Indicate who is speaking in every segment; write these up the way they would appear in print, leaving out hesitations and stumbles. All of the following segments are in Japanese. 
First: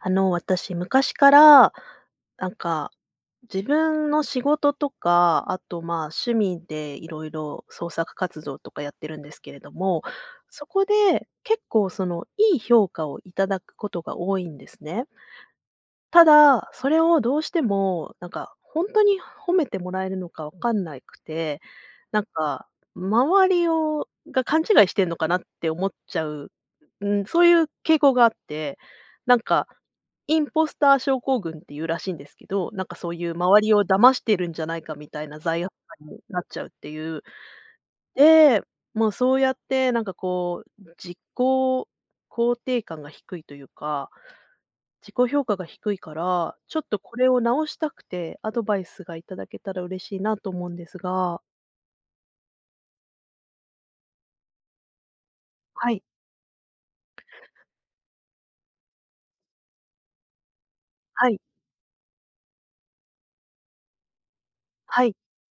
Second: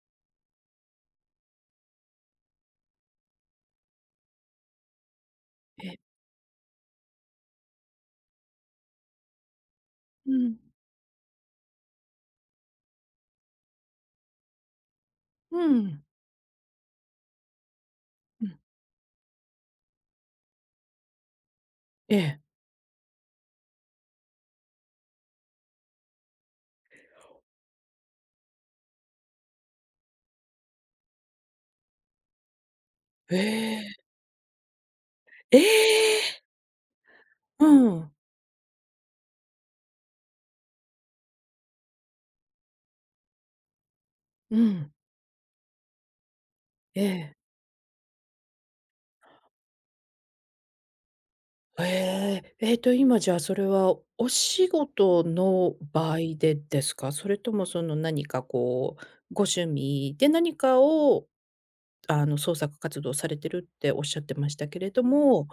Speaker 1: 私、昔から、なんか、自分の仕事とか、あと、ま
Speaker 2: え、
Speaker 1: あ、趣味でいろいろ創作活動とかやってるんですけれども、
Speaker 2: うん。
Speaker 1: そこで結構、いい評価をいただくことが多いんですね。
Speaker 2: うん。
Speaker 1: ただ、それをどうしても、
Speaker 2: うん。
Speaker 1: ほんとに褒めてもらえるのか分かんないくて、
Speaker 2: え
Speaker 1: なん
Speaker 2: え。
Speaker 1: か、周りをが勘違いしてんのかなって思っちゃう、うん、そういう傾向があって、なんか、インポスター症候群っていうらしいんですけど、そういう
Speaker 2: え
Speaker 1: 周りを
Speaker 2: え。
Speaker 1: 騙してるんじゃないかみたいな
Speaker 2: え
Speaker 1: 罪悪感に
Speaker 2: え！
Speaker 1: なっちゃうっていう。
Speaker 2: うん。
Speaker 1: で、もうそうやって自己肯定感が低いというか
Speaker 2: うん。
Speaker 1: 自己評価が低いから、ちょっと
Speaker 2: え
Speaker 1: これ
Speaker 2: え。
Speaker 1: を直したくて、アドバイスがいただけたら嬉しいなと思うんですが。
Speaker 2: ええ。今じゃあ、それはお仕事の
Speaker 1: はい、
Speaker 2: 場合でですか？それともその何かこう、ご趣味で何かを
Speaker 1: はい、
Speaker 2: あの、創作活動されてるっておっしゃってましたけれど
Speaker 1: はい、
Speaker 2: も、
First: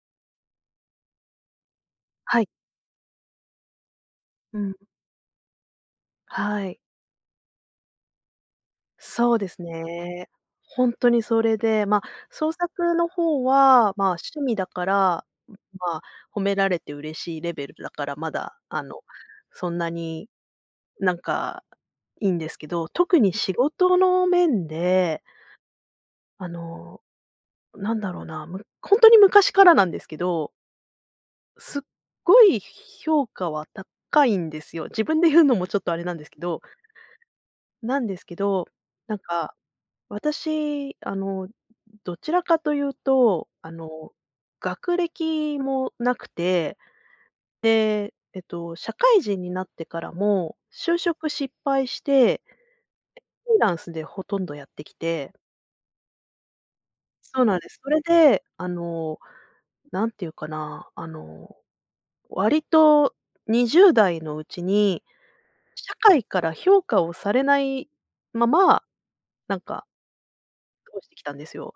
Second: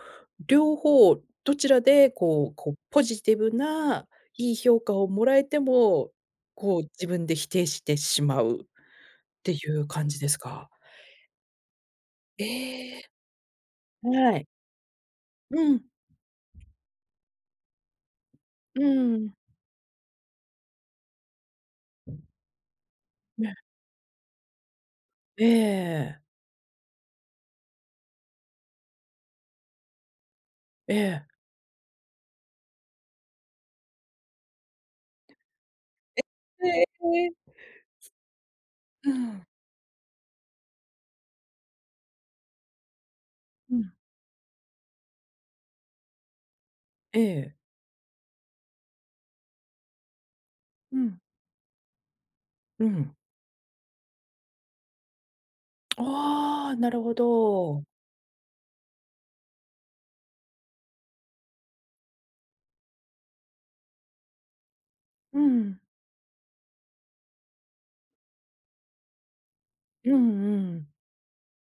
Speaker 2: 両方どちらで
Speaker 1: はい、
Speaker 2: こう、ポジティブないい
Speaker 1: うん、
Speaker 2: 評価をもらえても、
Speaker 1: はい。
Speaker 2: こう自分で否定してしまう。
Speaker 1: そうで
Speaker 2: てい
Speaker 1: す
Speaker 2: う感じで
Speaker 1: ね。
Speaker 2: すか？
Speaker 1: ほんとにそれで、ま、
Speaker 2: え
Speaker 1: 創作
Speaker 2: え。
Speaker 1: の方は、ま、
Speaker 2: は
Speaker 1: 趣
Speaker 2: い。
Speaker 1: 味だから、ん、
Speaker 2: うん。
Speaker 1: ま、褒められて嬉しいレベルだから、まだ、
Speaker 2: うーん。
Speaker 1: そんなに、なんか、いいんですけど、特に仕
Speaker 2: ね、
Speaker 1: 事の面で、
Speaker 2: ええええ。
Speaker 1: あのなんだろうな、本当に昔からなんですけど、すっごい評価は高いんですよ。自分で言うのもちょっとあれなんですけど
Speaker 2: ええ。
Speaker 1: なんですけど、
Speaker 2: う
Speaker 1: なん
Speaker 2: ん。
Speaker 1: か、私、どちらかというと、
Speaker 2: うん。
Speaker 1: 学歴もなくて、
Speaker 2: ええ。
Speaker 1: で、社会人になってからも就
Speaker 2: うん。
Speaker 1: 職失敗して、
Speaker 2: うん。
Speaker 1: フリーランスでほとんどやってきて。
Speaker 2: ああ、なるほ
Speaker 1: そうなんです。
Speaker 2: ど。
Speaker 1: それで、なんていうかな、割と20代のうちに、
Speaker 2: うん。
Speaker 1: 社会から評価をされないまま、なんか
Speaker 2: うんうん。
Speaker 1: 過ごしてきたんですよ。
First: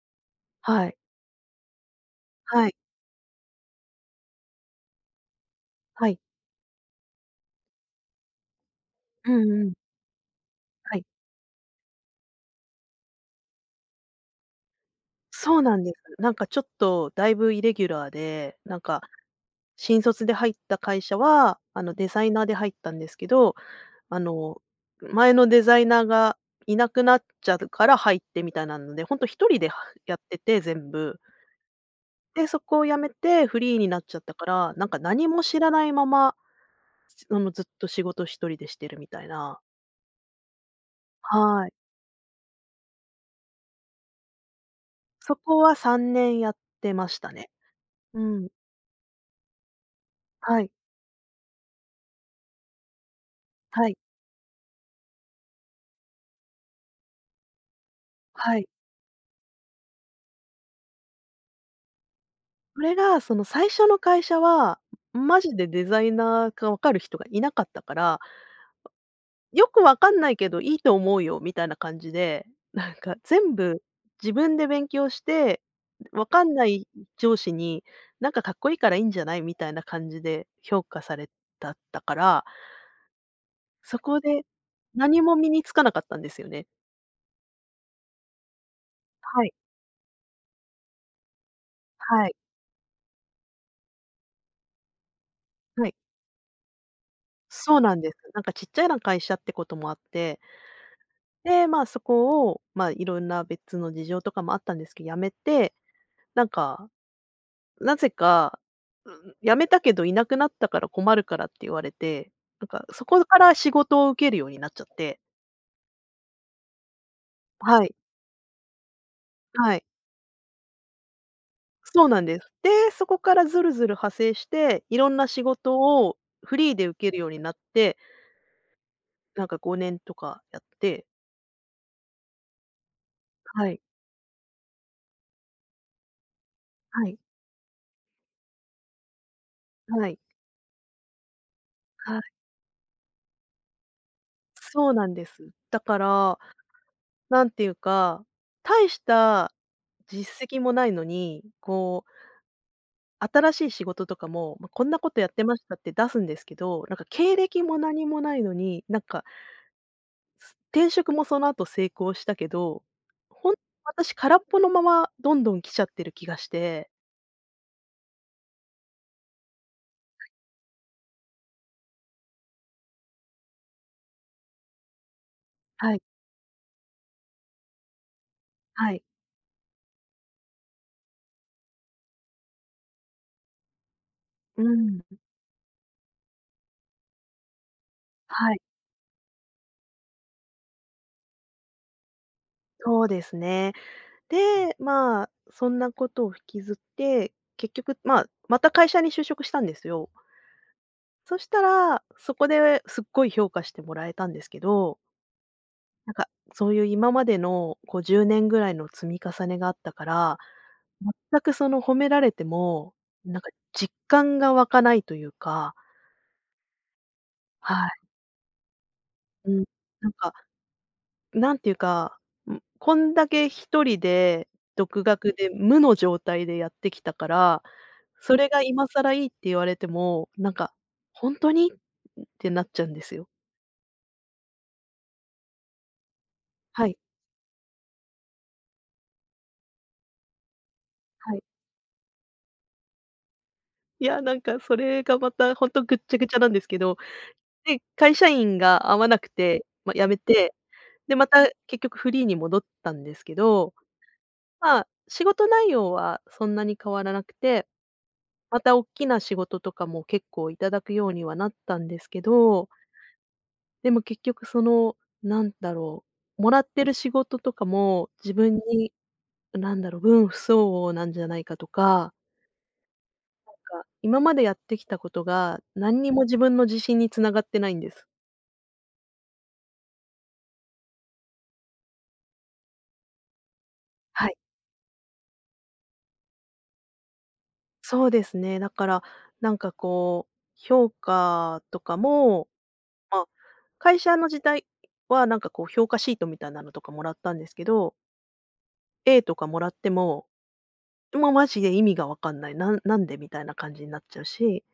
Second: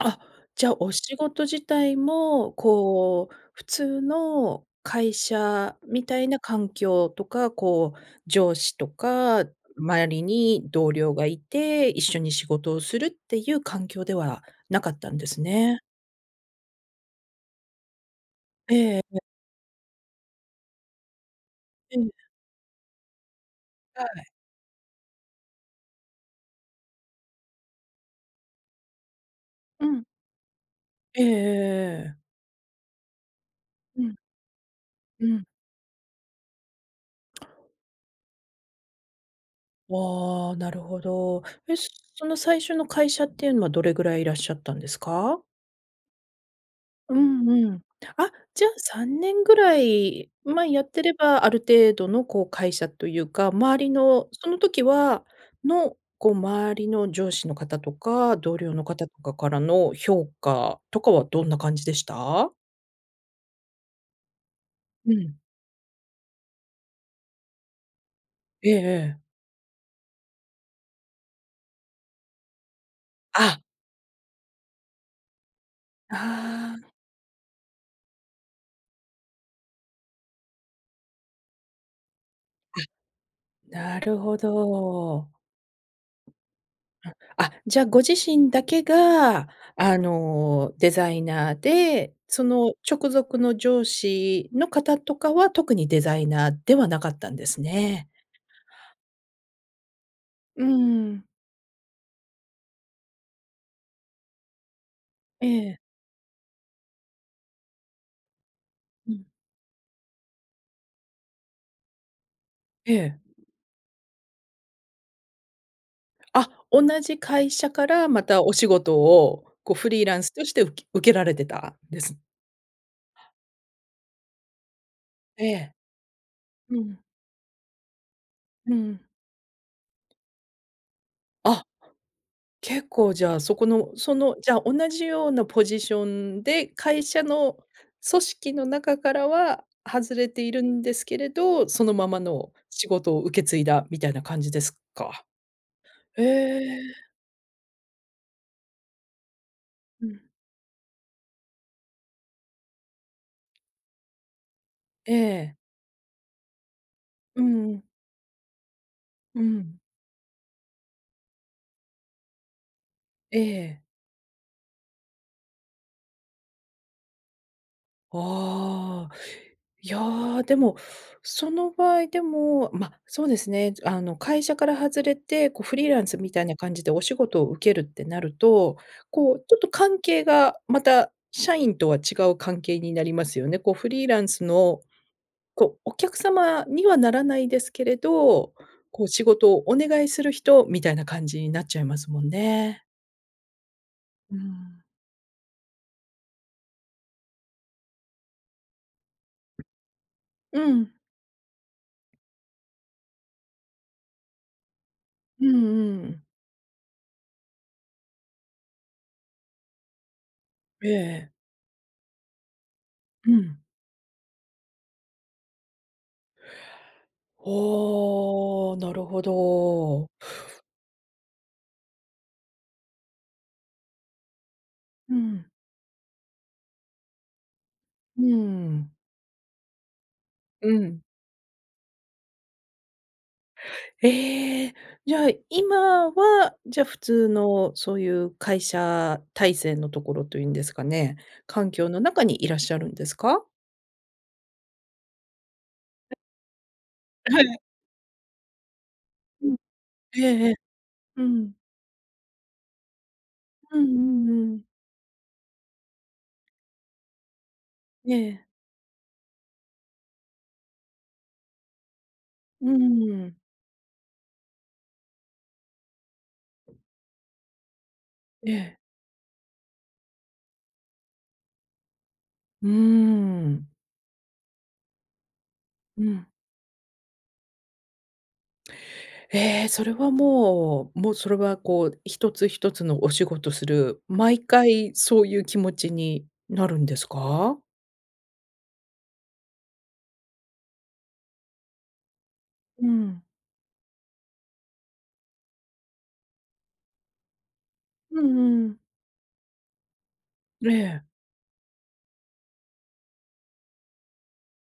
Speaker 2: あ、じゃあ、
Speaker 1: は
Speaker 2: お
Speaker 1: い。
Speaker 2: 仕事自体も、
Speaker 1: はい。
Speaker 2: こう、普通の会社み
Speaker 1: はい。
Speaker 2: たいな環境とか、こう、上司と
Speaker 1: う
Speaker 2: か、
Speaker 1: んうん。
Speaker 2: 周りに同
Speaker 1: はい。
Speaker 2: 僚がいて、一緒に仕事をするっていう環境ではなかったんです
Speaker 1: そうな
Speaker 2: ね。
Speaker 1: んです。ちょっとだいぶイレギュラーで、
Speaker 2: ええ、ええ、
Speaker 1: 新卒で入った会社は、
Speaker 2: ええ、
Speaker 1: デザイナーで入ったんですけど、
Speaker 2: は
Speaker 1: あ
Speaker 2: い。
Speaker 1: の、前のデザイナーがいなくなっちゃうから入ってみたいなので、ほんと人では
Speaker 2: うん。
Speaker 1: やってて、全部。
Speaker 2: ええええええ。
Speaker 1: で、そこを辞めてフリーになっ
Speaker 2: う
Speaker 1: ち
Speaker 2: ん、
Speaker 1: ゃったから、
Speaker 2: う
Speaker 1: 何も
Speaker 2: ん。
Speaker 1: 知らないまま、すあの、ずっと仕事一人でしてるみたいな。
Speaker 2: ああ、なるほど。
Speaker 1: はい。
Speaker 2: え、その最初の会社っていうのはどれぐらいいらっしゃったんです
Speaker 1: そ
Speaker 2: か？
Speaker 1: こは3年やってま
Speaker 2: う
Speaker 1: したね。
Speaker 2: んうん。
Speaker 1: う
Speaker 2: あ、
Speaker 1: ん。
Speaker 2: じゃあ3年ぐらい、
Speaker 1: は
Speaker 2: まあ、
Speaker 1: い。
Speaker 2: やってれば、ある程度のこう会社というか、周
Speaker 1: は
Speaker 2: り
Speaker 1: い。
Speaker 2: のその時はの、こう周りの上司の方とか、同
Speaker 1: はい。
Speaker 2: 僚の方とかからの評価とかはどんな感じでした？
Speaker 1: それが、その最初の会社は、
Speaker 2: うん。
Speaker 1: マジでデザイナーか分かる人がいなかったから
Speaker 2: ええええ。
Speaker 1: よくわかんないけど、いいと思うよみたいな感じで、全
Speaker 2: あ、
Speaker 1: 部自分で勉強して、わかんな
Speaker 2: あ
Speaker 1: い
Speaker 2: あ、
Speaker 1: 上司に、かっこいいからいいんじゃないみたいな感じで評価されたったから、そ
Speaker 2: な
Speaker 1: こ
Speaker 2: るほ
Speaker 1: で何
Speaker 2: ど。
Speaker 1: も身につかなかったんですよね。
Speaker 2: あ、じゃあご自身だけ
Speaker 1: は
Speaker 2: が、
Speaker 1: い、
Speaker 2: あの、デザイナーで、
Speaker 1: はい、
Speaker 2: その直属の上司の方とかは特
Speaker 1: は
Speaker 2: に
Speaker 1: い。
Speaker 2: デザイナーではなかったんです
Speaker 1: そうなん
Speaker 2: ね。
Speaker 1: です。ちっちゃな会社ってこともあって、
Speaker 2: うーん。
Speaker 1: で、まあ、そこを、まあ、いろんな別の事情とかもあったんですけど辞め
Speaker 2: え
Speaker 1: て、
Speaker 2: え、
Speaker 1: なんかなぜか、
Speaker 2: う
Speaker 1: う
Speaker 2: ん、
Speaker 1: ん辞めたけどいなくなったから困るからって言われて、
Speaker 2: え
Speaker 1: そ
Speaker 2: え。
Speaker 1: こから仕事を受けるようになっちゃって。
Speaker 2: あ、同じ会社
Speaker 1: は
Speaker 2: か
Speaker 1: い、
Speaker 2: らまたお仕事をこ
Speaker 1: は
Speaker 2: う
Speaker 1: い。
Speaker 2: フリーランスとして受けられてたんで
Speaker 1: そう
Speaker 2: す
Speaker 1: なんです。で、そこからずるずる派生して、いろんな仕
Speaker 2: ええ。
Speaker 1: 事をフリー
Speaker 2: う
Speaker 1: で受
Speaker 2: ん、
Speaker 1: けるようになって、
Speaker 2: うん。
Speaker 1: 5年とかやって、
Speaker 2: あ。結構じゃあ、そこ
Speaker 1: はい、
Speaker 2: の、その、じゃあ、同じようなポジションで、会
Speaker 1: はい、
Speaker 2: 社の組織の中からは
Speaker 1: は
Speaker 2: 外
Speaker 1: い、
Speaker 2: れているんですけれど、そのま
Speaker 1: は
Speaker 2: ま
Speaker 1: い。
Speaker 2: の仕事を受け継いだみたいな感じです
Speaker 1: そうなん
Speaker 2: か？
Speaker 1: です。だか
Speaker 2: え
Speaker 1: ら、
Speaker 2: え。
Speaker 1: なんていうか、大した
Speaker 2: うん。
Speaker 1: 実績もないのに、新しい仕事とかも、まあ、こんなこ
Speaker 2: え
Speaker 1: とやってま
Speaker 2: え。
Speaker 1: したって出すんですけど、経
Speaker 2: う
Speaker 1: 歴も
Speaker 2: ん。
Speaker 1: 何もないのに、
Speaker 2: うん。
Speaker 1: 転職もその後成功したけど、
Speaker 2: え
Speaker 1: ほん
Speaker 2: え。
Speaker 1: 私空っぽのままどんどん来ちゃってる気がして。
Speaker 2: ああ、いやー、でも、その場合でも、まあ、そうですね、あの、会社から外れて、こう、フリ
Speaker 1: は
Speaker 2: ーラ
Speaker 1: い、
Speaker 2: ンスみたいな感じでお仕事を受けるってなると、
Speaker 1: はい。
Speaker 2: こう、ちょっと関係がまた社員とは違う関係になりますよね。こう、フリーランス
Speaker 1: う
Speaker 2: の、
Speaker 1: ん。
Speaker 2: こう、お客様にはならないですけれ
Speaker 1: は
Speaker 2: ど、
Speaker 1: い、
Speaker 2: こう、仕事をお願いする人みたいな感じになっちゃいますもんね。
Speaker 1: そうですね。
Speaker 2: う
Speaker 1: で、
Speaker 2: ん。
Speaker 1: まあ、そんなことを引きずって、結局、まあ、また会社に就職したんですよ。
Speaker 2: うん。
Speaker 1: そしたら、そこですっごい評価してもらえたんですけど
Speaker 2: うんうん。
Speaker 1: そういう今までの10年ぐらいの積み重ねがあったから、
Speaker 2: ええ。
Speaker 1: 全くその褒められても、
Speaker 2: うん。
Speaker 1: 実感が湧かないというか、はい。
Speaker 2: おお、なるほ
Speaker 1: うん。な
Speaker 2: ど。
Speaker 1: んか、なんていうか、ん、こんだけ一人で独
Speaker 2: う
Speaker 1: 学
Speaker 2: ん。
Speaker 1: で無の状態でやってきたから、
Speaker 2: う
Speaker 1: それが今
Speaker 2: ん。
Speaker 1: 更いいって言われても、
Speaker 2: うん。
Speaker 1: 「本当に？」ってなっちゃうんですよ。
Speaker 2: ええ、じゃあ、今は、じゃ、
Speaker 1: はい、
Speaker 2: 普通のそういう会社体制のところというんですかね、
Speaker 1: はい。
Speaker 2: 環境の中にいらっしゃるんですか？
Speaker 1: いや、それがまた本当ぐっちゃぐちゃなんですけど
Speaker 2: はい。
Speaker 1: で、会社員が合わなく
Speaker 2: うん。
Speaker 1: て、ま、辞め
Speaker 2: えええ
Speaker 1: て、
Speaker 2: え。
Speaker 1: で、
Speaker 2: う
Speaker 1: また
Speaker 2: ん。
Speaker 1: 結局フリーに戻ったんですけど、
Speaker 2: うんうんうん。
Speaker 1: まあ、仕事内容はそんなに変わらなくて、
Speaker 2: ええ。
Speaker 1: またおっきな仕事とかも結構いただくようにはなったんですけど、
Speaker 2: うん。
Speaker 1: でも結局なんだろう、もらってる仕事とかも自
Speaker 2: え
Speaker 1: 分
Speaker 2: え。
Speaker 1: に、なんだろう、分不相応なんじゃないかとか、
Speaker 2: うーん。
Speaker 1: 今までやってきたことが何
Speaker 2: う
Speaker 1: にも
Speaker 2: ん。
Speaker 1: 自分の自信に繋がってないんです。
Speaker 2: ええ、それはもう、もうそれはこう、一つ一つのお仕事する、
Speaker 1: はい。
Speaker 2: 毎回そういう気持ちになるんですか？
Speaker 1: そうですね。だから、評価とかも、
Speaker 2: う
Speaker 1: ま
Speaker 2: ん。
Speaker 1: あ、会社の時代は評価シートみたいなのとかもらったんですけど、
Speaker 2: うんうん。
Speaker 1: A とかもらっても、
Speaker 2: ええ。
Speaker 1: もうマジで意味がわかんない、なんなんでみたいな感じになっちゃうし、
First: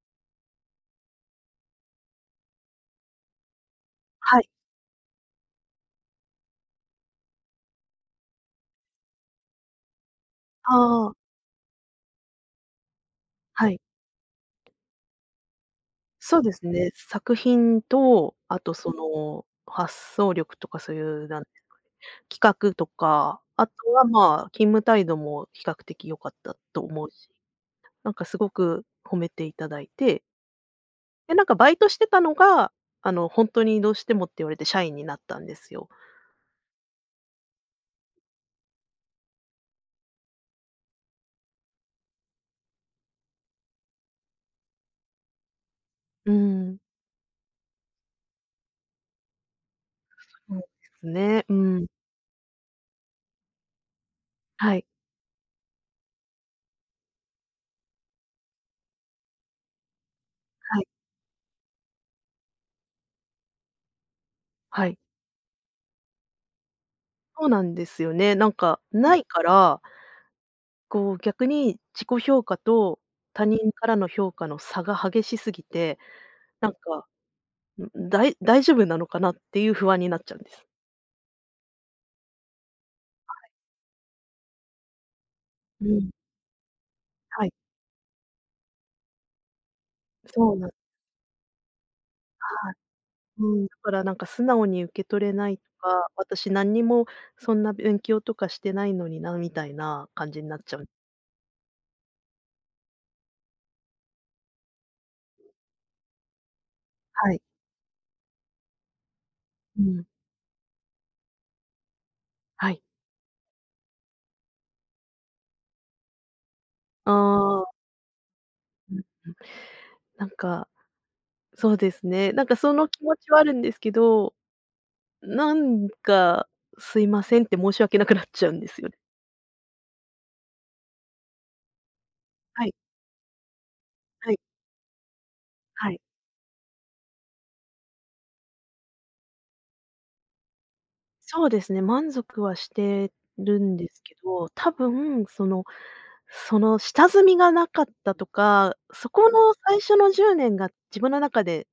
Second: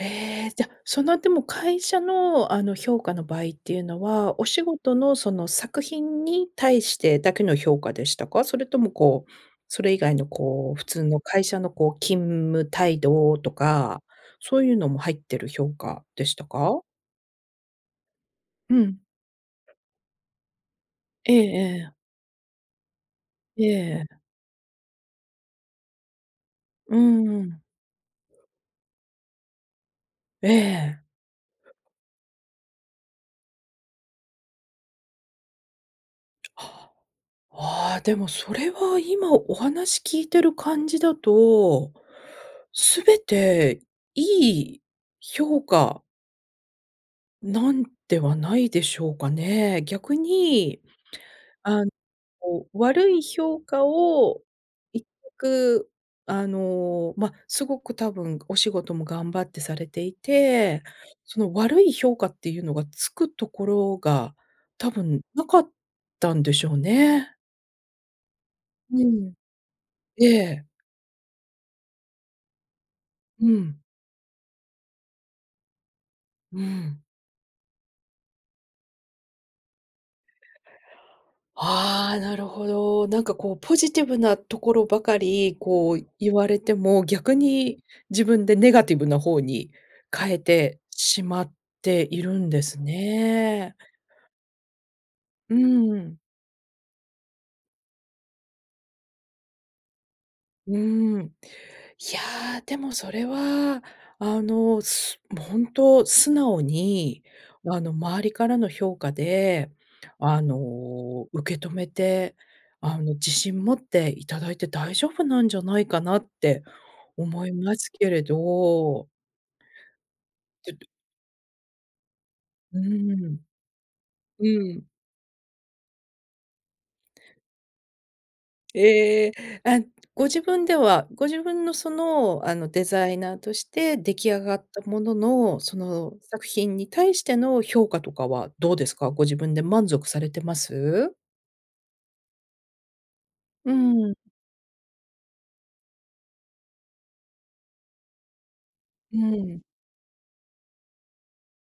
Speaker 2: ええ、じゃ、そのでも会社のあの評価の場合っていうの
Speaker 1: は
Speaker 2: は、お
Speaker 1: い、
Speaker 2: 仕事のその作品に対してだけの評価でしたか？それともこう、それ以外のこ
Speaker 1: あ
Speaker 2: う、普通
Speaker 1: あ、
Speaker 2: の会社のこう、勤務態度と
Speaker 1: はい。
Speaker 2: か、そういうのも入ってる評価でし
Speaker 1: そう
Speaker 2: た
Speaker 1: です
Speaker 2: か？
Speaker 1: ね、作品と、あと
Speaker 2: う
Speaker 1: そ
Speaker 2: ん。
Speaker 1: の発想力とかそういう
Speaker 2: ええええ。
Speaker 1: 企画とか、あとは
Speaker 2: え
Speaker 1: ま
Speaker 2: え、
Speaker 1: あ、勤務態度も比較的良かったと
Speaker 2: う
Speaker 1: 思う
Speaker 2: ん
Speaker 1: し
Speaker 2: うん。
Speaker 1: すごく褒めていただいて、
Speaker 2: ええ。
Speaker 1: で、バイトしてたのが、ほんとにどうしてもって言われて社員になったんですよ。
Speaker 2: ああ、でもそれは今お話聞いてる感じだと、全ていい評価
Speaker 1: うーん。
Speaker 2: なんではないでしょうかね。逆
Speaker 1: そうで
Speaker 2: に、
Speaker 1: すね。う
Speaker 2: あ
Speaker 1: ん。
Speaker 2: こう、悪い評価を
Speaker 1: はい。
Speaker 2: 1くあの、ま、すごく多分お仕事も頑張ってされてい
Speaker 1: は
Speaker 2: て、
Speaker 1: い。
Speaker 2: その悪い評価っていうのがつくところが
Speaker 1: は
Speaker 2: 多
Speaker 1: い。
Speaker 2: 分なかったんでしょうね。
Speaker 1: そうなんですよね。
Speaker 2: う
Speaker 1: ない
Speaker 2: ん。
Speaker 1: から、
Speaker 2: ええ、
Speaker 1: 逆に自己評価と他
Speaker 2: う
Speaker 1: 人
Speaker 2: ん、
Speaker 1: からの評価の差が激しすぎて、
Speaker 2: う
Speaker 1: なん
Speaker 2: ん。
Speaker 1: か、ん、大丈夫なのかなっていう不安になっちゃうんです。
Speaker 2: ああ、なるほど。なんかこう、ポジティブなところばかり、
Speaker 1: う
Speaker 2: こう
Speaker 1: ん。
Speaker 2: 言われても、逆
Speaker 1: はい。
Speaker 2: に自分でネガティブな方に変え
Speaker 1: そうなん
Speaker 2: てしまっているんで
Speaker 1: はい。
Speaker 2: す
Speaker 1: うん、だ
Speaker 2: ね。
Speaker 1: から素直に受け取れな
Speaker 2: う
Speaker 1: いとか、
Speaker 2: ん。
Speaker 1: 私何にもそんな勉強とかしてないのになみたいな感じになっ
Speaker 2: う
Speaker 1: ちゃう。
Speaker 2: ーん。いや、でもそれは、あの、もうほんと素直に、
Speaker 1: はい。
Speaker 2: あの、周りからの評価で、
Speaker 1: うん。
Speaker 2: あの、受け止めて、
Speaker 1: はい。
Speaker 2: あの、自信持っていただいて大丈夫なんじゃないかなって
Speaker 1: あ
Speaker 2: 思い
Speaker 1: あ、
Speaker 2: ますけれ
Speaker 1: うん、
Speaker 2: ど。
Speaker 1: なんか、
Speaker 2: ちょっと
Speaker 1: そうですね。そ
Speaker 2: う
Speaker 1: の気持
Speaker 2: ー
Speaker 1: ちは
Speaker 2: ん。
Speaker 1: あるんですけど、
Speaker 2: うん。
Speaker 1: なんかすいませんって申し訳なくなっちゃうんですよね。
Speaker 2: ええ、あ、ご自分ではご自分のその、あ
Speaker 1: は
Speaker 2: の、
Speaker 1: い、
Speaker 2: デザイナーとして出来
Speaker 1: はい、
Speaker 2: 上がったものの、そ
Speaker 1: はい。
Speaker 2: の作品に対しての評価とかはどうですか？ご自分で満足されてます？
Speaker 1: そうですね、満足はしてる
Speaker 2: う
Speaker 1: んですけ
Speaker 2: ん、
Speaker 1: ど、多分その下積みがなかったとか、そ
Speaker 2: う
Speaker 1: この
Speaker 2: ん。
Speaker 1: 最初の10年が自分の中で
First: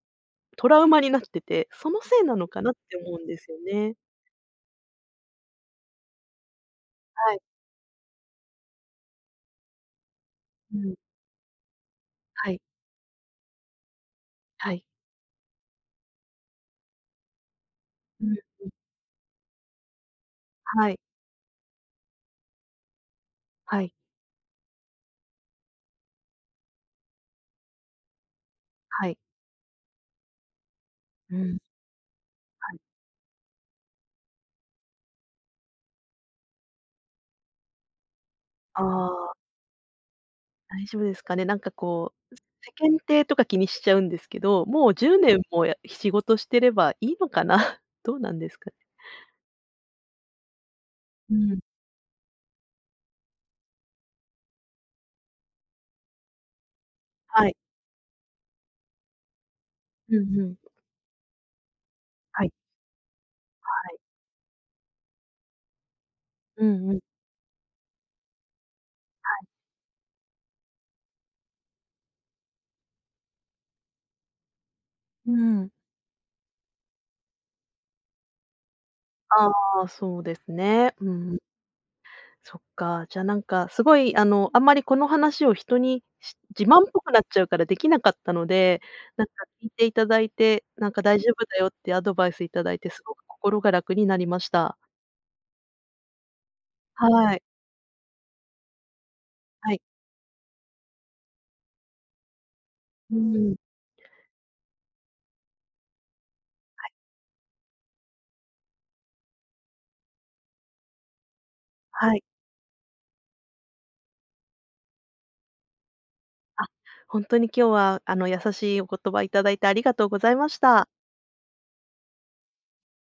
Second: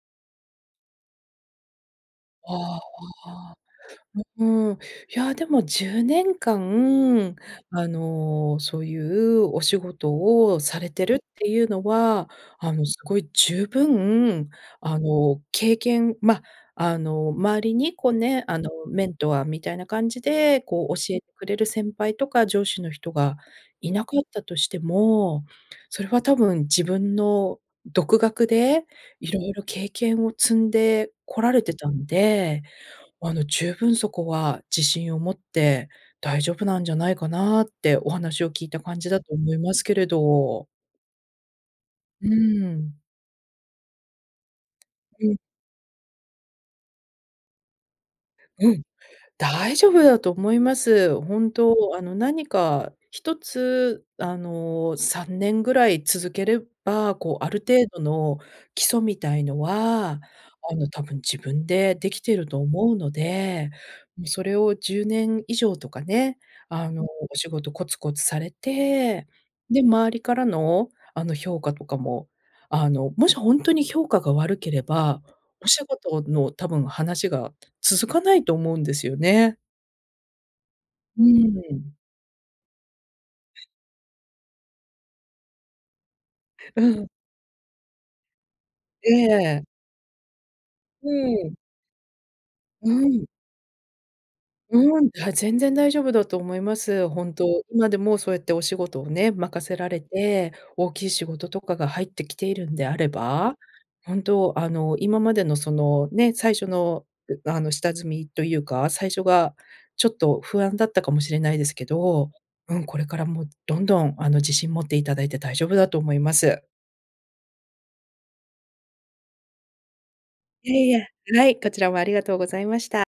Speaker 1: トラウマになってて、そのせいなのかなっ
Speaker 2: あ
Speaker 1: て思うんです
Speaker 2: あ。
Speaker 1: よね。
Speaker 2: うん、いや、でも10年
Speaker 1: は
Speaker 2: 間、
Speaker 1: い。
Speaker 2: あの、そういうお仕事を
Speaker 1: う
Speaker 2: され
Speaker 1: ん。
Speaker 2: てるっていうのは、
Speaker 1: はい、
Speaker 2: あの、すごい十分、
Speaker 1: はい。
Speaker 2: あの、経験ま、あの、周りにこう
Speaker 1: うん、
Speaker 2: ね、あの、メントアーみたいな感じで、こ
Speaker 1: は
Speaker 2: う、
Speaker 1: い、
Speaker 2: 教えてくれる先輩とか上司の人が
Speaker 1: は
Speaker 2: い
Speaker 1: い、
Speaker 2: なかったとしても、それは多分自分の独学で
Speaker 1: はい。
Speaker 2: 色々経験を積んで
Speaker 1: う
Speaker 2: こら
Speaker 1: ん、
Speaker 2: れてたんで
Speaker 1: はい。
Speaker 2: あの、十分そこは自信を持って大丈夫なんじゃないかなってお話を聞いた
Speaker 1: あ
Speaker 2: 感じだ
Speaker 1: あ、
Speaker 2: と思いますけれど。
Speaker 1: 大丈夫ですかね。
Speaker 2: う
Speaker 1: 世
Speaker 2: ん。
Speaker 1: 間体とか気にしちゃうんですけど、もう10
Speaker 2: う
Speaker 1: 年
Speaker 2: ん、
Speaker 1: も仕事してればいいのかな？どうなんですか
Speaker 2: う
Speaker 1: ね？
Speaker 2: ん。大丈夫だと思います。
Speaker 1: う
Speaker 2: 本
Speaker 1: ん、
Speaker 2: 当、あの、何か1つ、あの、3年ぐらい続ければ、こう、
Speaker 1: は
Speaker 2: あ
Speaker 1: い。
Speaker 2: る程度の基礎みたいの
Speaker 1: う
Speaker 2: は、
Speaker 1: んうん。
Speaker 2: あの、多分自分でできて
Speaker 1: は
Speaker 2: る
Speaker 1: い
Speaker 2: と思うので、
Speaker 1: はい。
Speaker 2: もうそれを10年以上とかね、
Speaker 1: うん
Speaker 2: あ
Speaker 1: うん。
Speaker 2: の、お仕事コツコツされて、で、周りからの、あの、評価とかも、あの、もし本当に評価が悪ければ、
Speaker 1: う
Speaker 2: お
Speaker 1: ん。
Speaker 2: 仕事の多分話が続かないと思うんですよ
Speaker 1: あ
Speaker 2: ね。
Speaker 1: あ、そうですね。う
Speaker 2: う
Speaker 1: ん
Speaker 2: ん。
Speaker 1: そっか。じゃ、すごい、あんまりこの話を人に自
Speaker 2: う
Speaker 1: 慢っぽ
Speaker 2: ん。
Speaker 1: くなっちゃうからできなかったので、
Speaker 2: え
Speaker 1: なんか聞い
Speaker 2: え。
Speaker 1: ていただいて、
Speaker 2: う
Speaker 1: 大丈夫
Speaker 2: ん。
Speaker 1: だよってアドバイスいただいて、
Speaker 2: う
Speaker 1: すごく
Speaker 2: ん。
Speaker 1: 心が楽になりました。
Speaker 2: うん、だ全然大丈夫だと思います。
Speaker 1: は
Speaker 2: 本
Speaker 1: い。
Speaker 2: 当今でもそうやってお仕事をね、任
Speaker 1: は
Speaker 2: せ
Speaker 1: い。
Speaker 2: られて、大きい仕事とかが入ってきているんであれ
Speaker 1: うんうん。
Speaker 2: ば、本当、あの、今までのそのね、最初の、あの、下積みというか、最初がちょっと不安だったかもしれないですけ
Speaker 1: はい。
Speaker 2: ど、うん、これからもどんどん、あの、自信持っていただいて大丈夫だと思います。
Speaker 1: あ、ほんとに今日は、優しいお言葉いただいてありがとうございまし
Speaker 2: いえ
Speaker 1: た。
Speaker 2: いえ、はい、こちらもありがとうございました。